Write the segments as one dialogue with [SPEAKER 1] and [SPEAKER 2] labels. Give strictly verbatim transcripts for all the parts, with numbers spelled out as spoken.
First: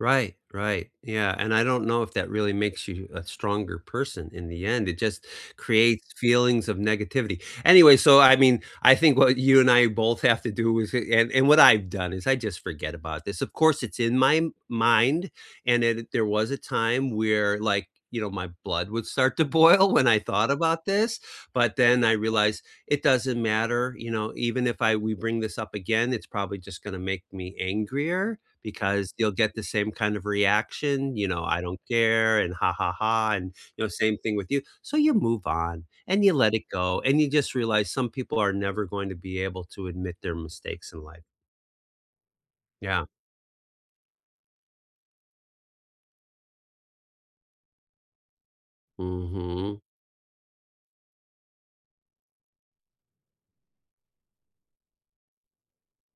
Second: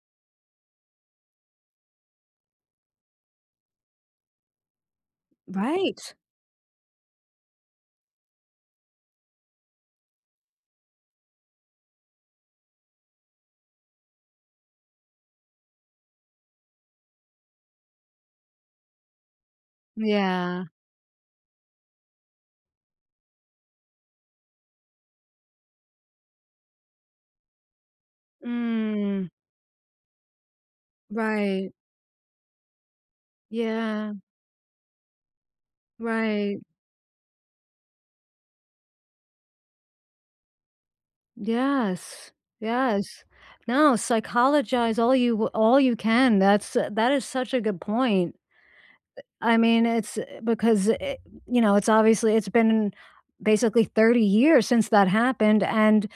[SPEAKER 1] Right, right, yeah. And I don't know if that really makes you a stronger person in the end, it just creates
[SPEAKER 2] Right.
[SPEAKER 1] feelings of negativity. Anyway, so I mean, I think what you and I both have to do, is and and what I've done is I just forget about this, of course, it's in my mind, and then there was a time where, like, you know, my blood would start to boil when I thought
[SPEAKER 2] Yeah.
[SPEAKER 1] about this, but then, I realized it doesn't matter, you know, even if I we bring this up again, it's probably just gonna make me angrier, because
[SPEAKER 2] Mm.
[SPEAKER 1] you'll get the same kind of reaction, you know, "I
[SPEAKER 2] Right.
[SPEAKER 1] don't care," and, "Ha, ha, ha," and, you know,
[SPEAKER 2] Yeah.
[SPEAKER 1] same thing with you, so you move on, and you let
[SPEAKER 2] Right.
[SPEAKER 1] it go, and you just realize some people are never going to be able to admit their mistakes in life.
[SPEAKER 2] Yes.
[SPEAKER 1] Yeah.
[SPEAKER 2] Yes. No, psychologize all you w all you can, that's a that is such a good point. Eh, I
[SPEAKER 1] Mhm.
[SPEAKER 2] mean, it's, eh because, eh you know, it's obviously it's been, basically, thirty years since that happened and,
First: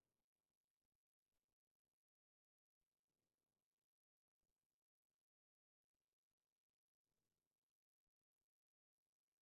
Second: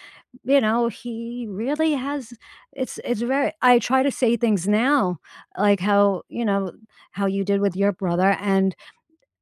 [SPEAKER 2] you know, he really has it's it's very I try to say things now like how you know, how you did with your brother and,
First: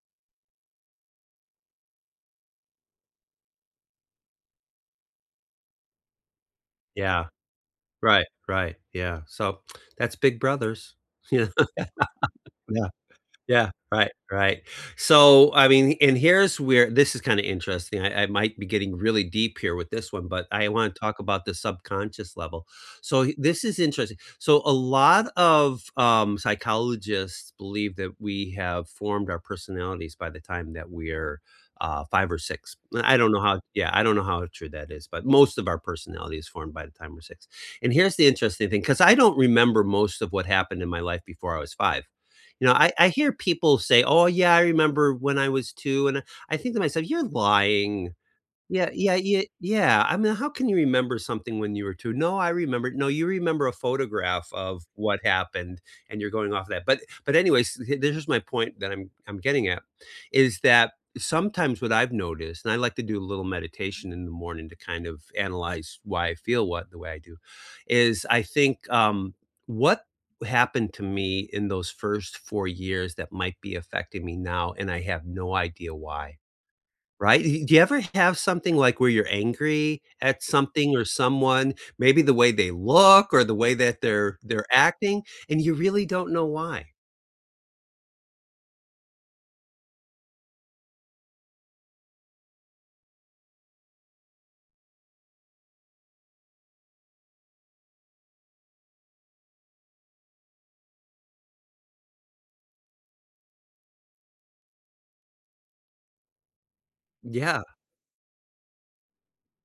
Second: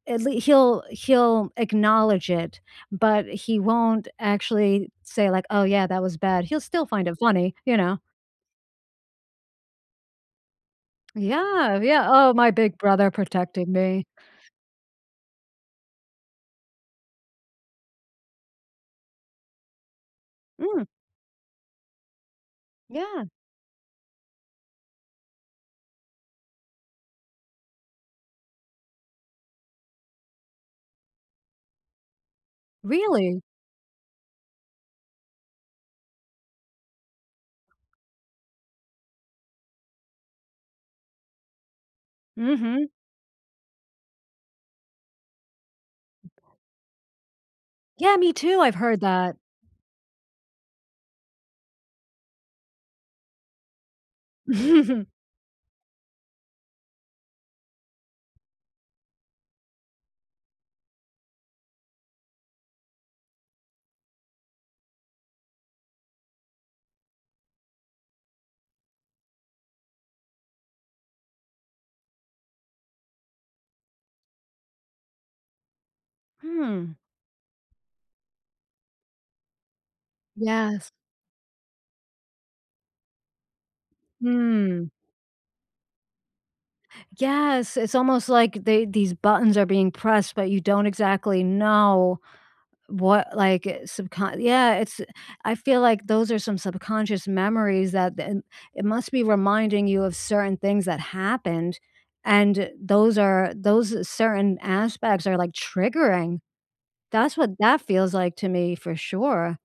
[SPEAKER 2] at lea he'll he'll acknowledge it, but he won't actually say, like, "Oh, yeah, that was bad." He'll still find it
[SPEAKER 1] Yeah.
[SPEAKER 2] funny, you know?
[SPEAKER 1] Right, right, yeah. So, that's big brothers. Yeah.
[SPEAKER 2] Yeah, yeah. "Oh, my big
[SPEAKER 1] Yeah,
[SPEAKER 2] brother
[SPEAKER 1] yeah.
[SPEAKER 2] protecting me."
[SPEAKER 1] Right, right. So, I mean and here's where this is kinda interesting, I I might be getting really deep here with this one, but I
[SPEAKER 2] Mm.
[SPEAKER 1] wanna talk about the subconscious level. So
[SPEAKER 2] Yeah.
[SPEAKER 1] y this is interesting so a lot of, um, psychologists believe that we have formed our personalities by the time that we're, uh, five or six. L I don't know
[SPEAKER 2] Really?
[SPEAKER 1] how Yeah, I don't know how true that is, but most of our personality is formed by the time we're six. And here's the interesting thing 'cause I don't remember most of what happened in my life before I was five. You know,
[SPEAKER 2] Mhm.
[SPEAKER 1] I I hear people say, "Oh yeah, I remember when I was two," and I I think to myself, "You're lying."
[SPEAKER 2] Yeah, me too, I've
[SPEAKER 1] Yeah,
[SPEAKER 2] heard
[SPEAKER 1] yeah,
[SPEAKER 2] that.
[SPEAKER 1] y yeah, I mean, "How can you remember something when you were two?" "No, I remember" "No, you remember a photograph of what happened, and you're going off that." But but anyways, s h there's just my point that I'm I'm getting at, is that sometimes, what I've noticed- and I like to do a little meditation in the morning to kind of analyze why I feel what the way I do- is I think, um, what happened to me in those first four years that might be affecting me now, and I have no idea why.
[SPEAKER 2] Hmm.
[SPEAKER 1] Right, uh, he Do you ever have something, like, where you're angry at
[SPEAKER 2] Yes.
[SPEAKER 1] something or someone, maybe the way they look or the way that they're they're
[SPEAKER 2] Hmm.
[SPEAKER 1] acting and you really don't know why?
[SPEAKER 2] Yes, it's almost like they these buttons are being pressed, but you don't exactly know what, like, uh, subcon yeah, it's I feel like those are some subconscious memories that then it must be reminding you of certain things that happened and those are those certain aspects are, like, triggering. That's what
[SPEAKER 1] Yeah.
[SPEAKER 2] that feels like, to me, for sure.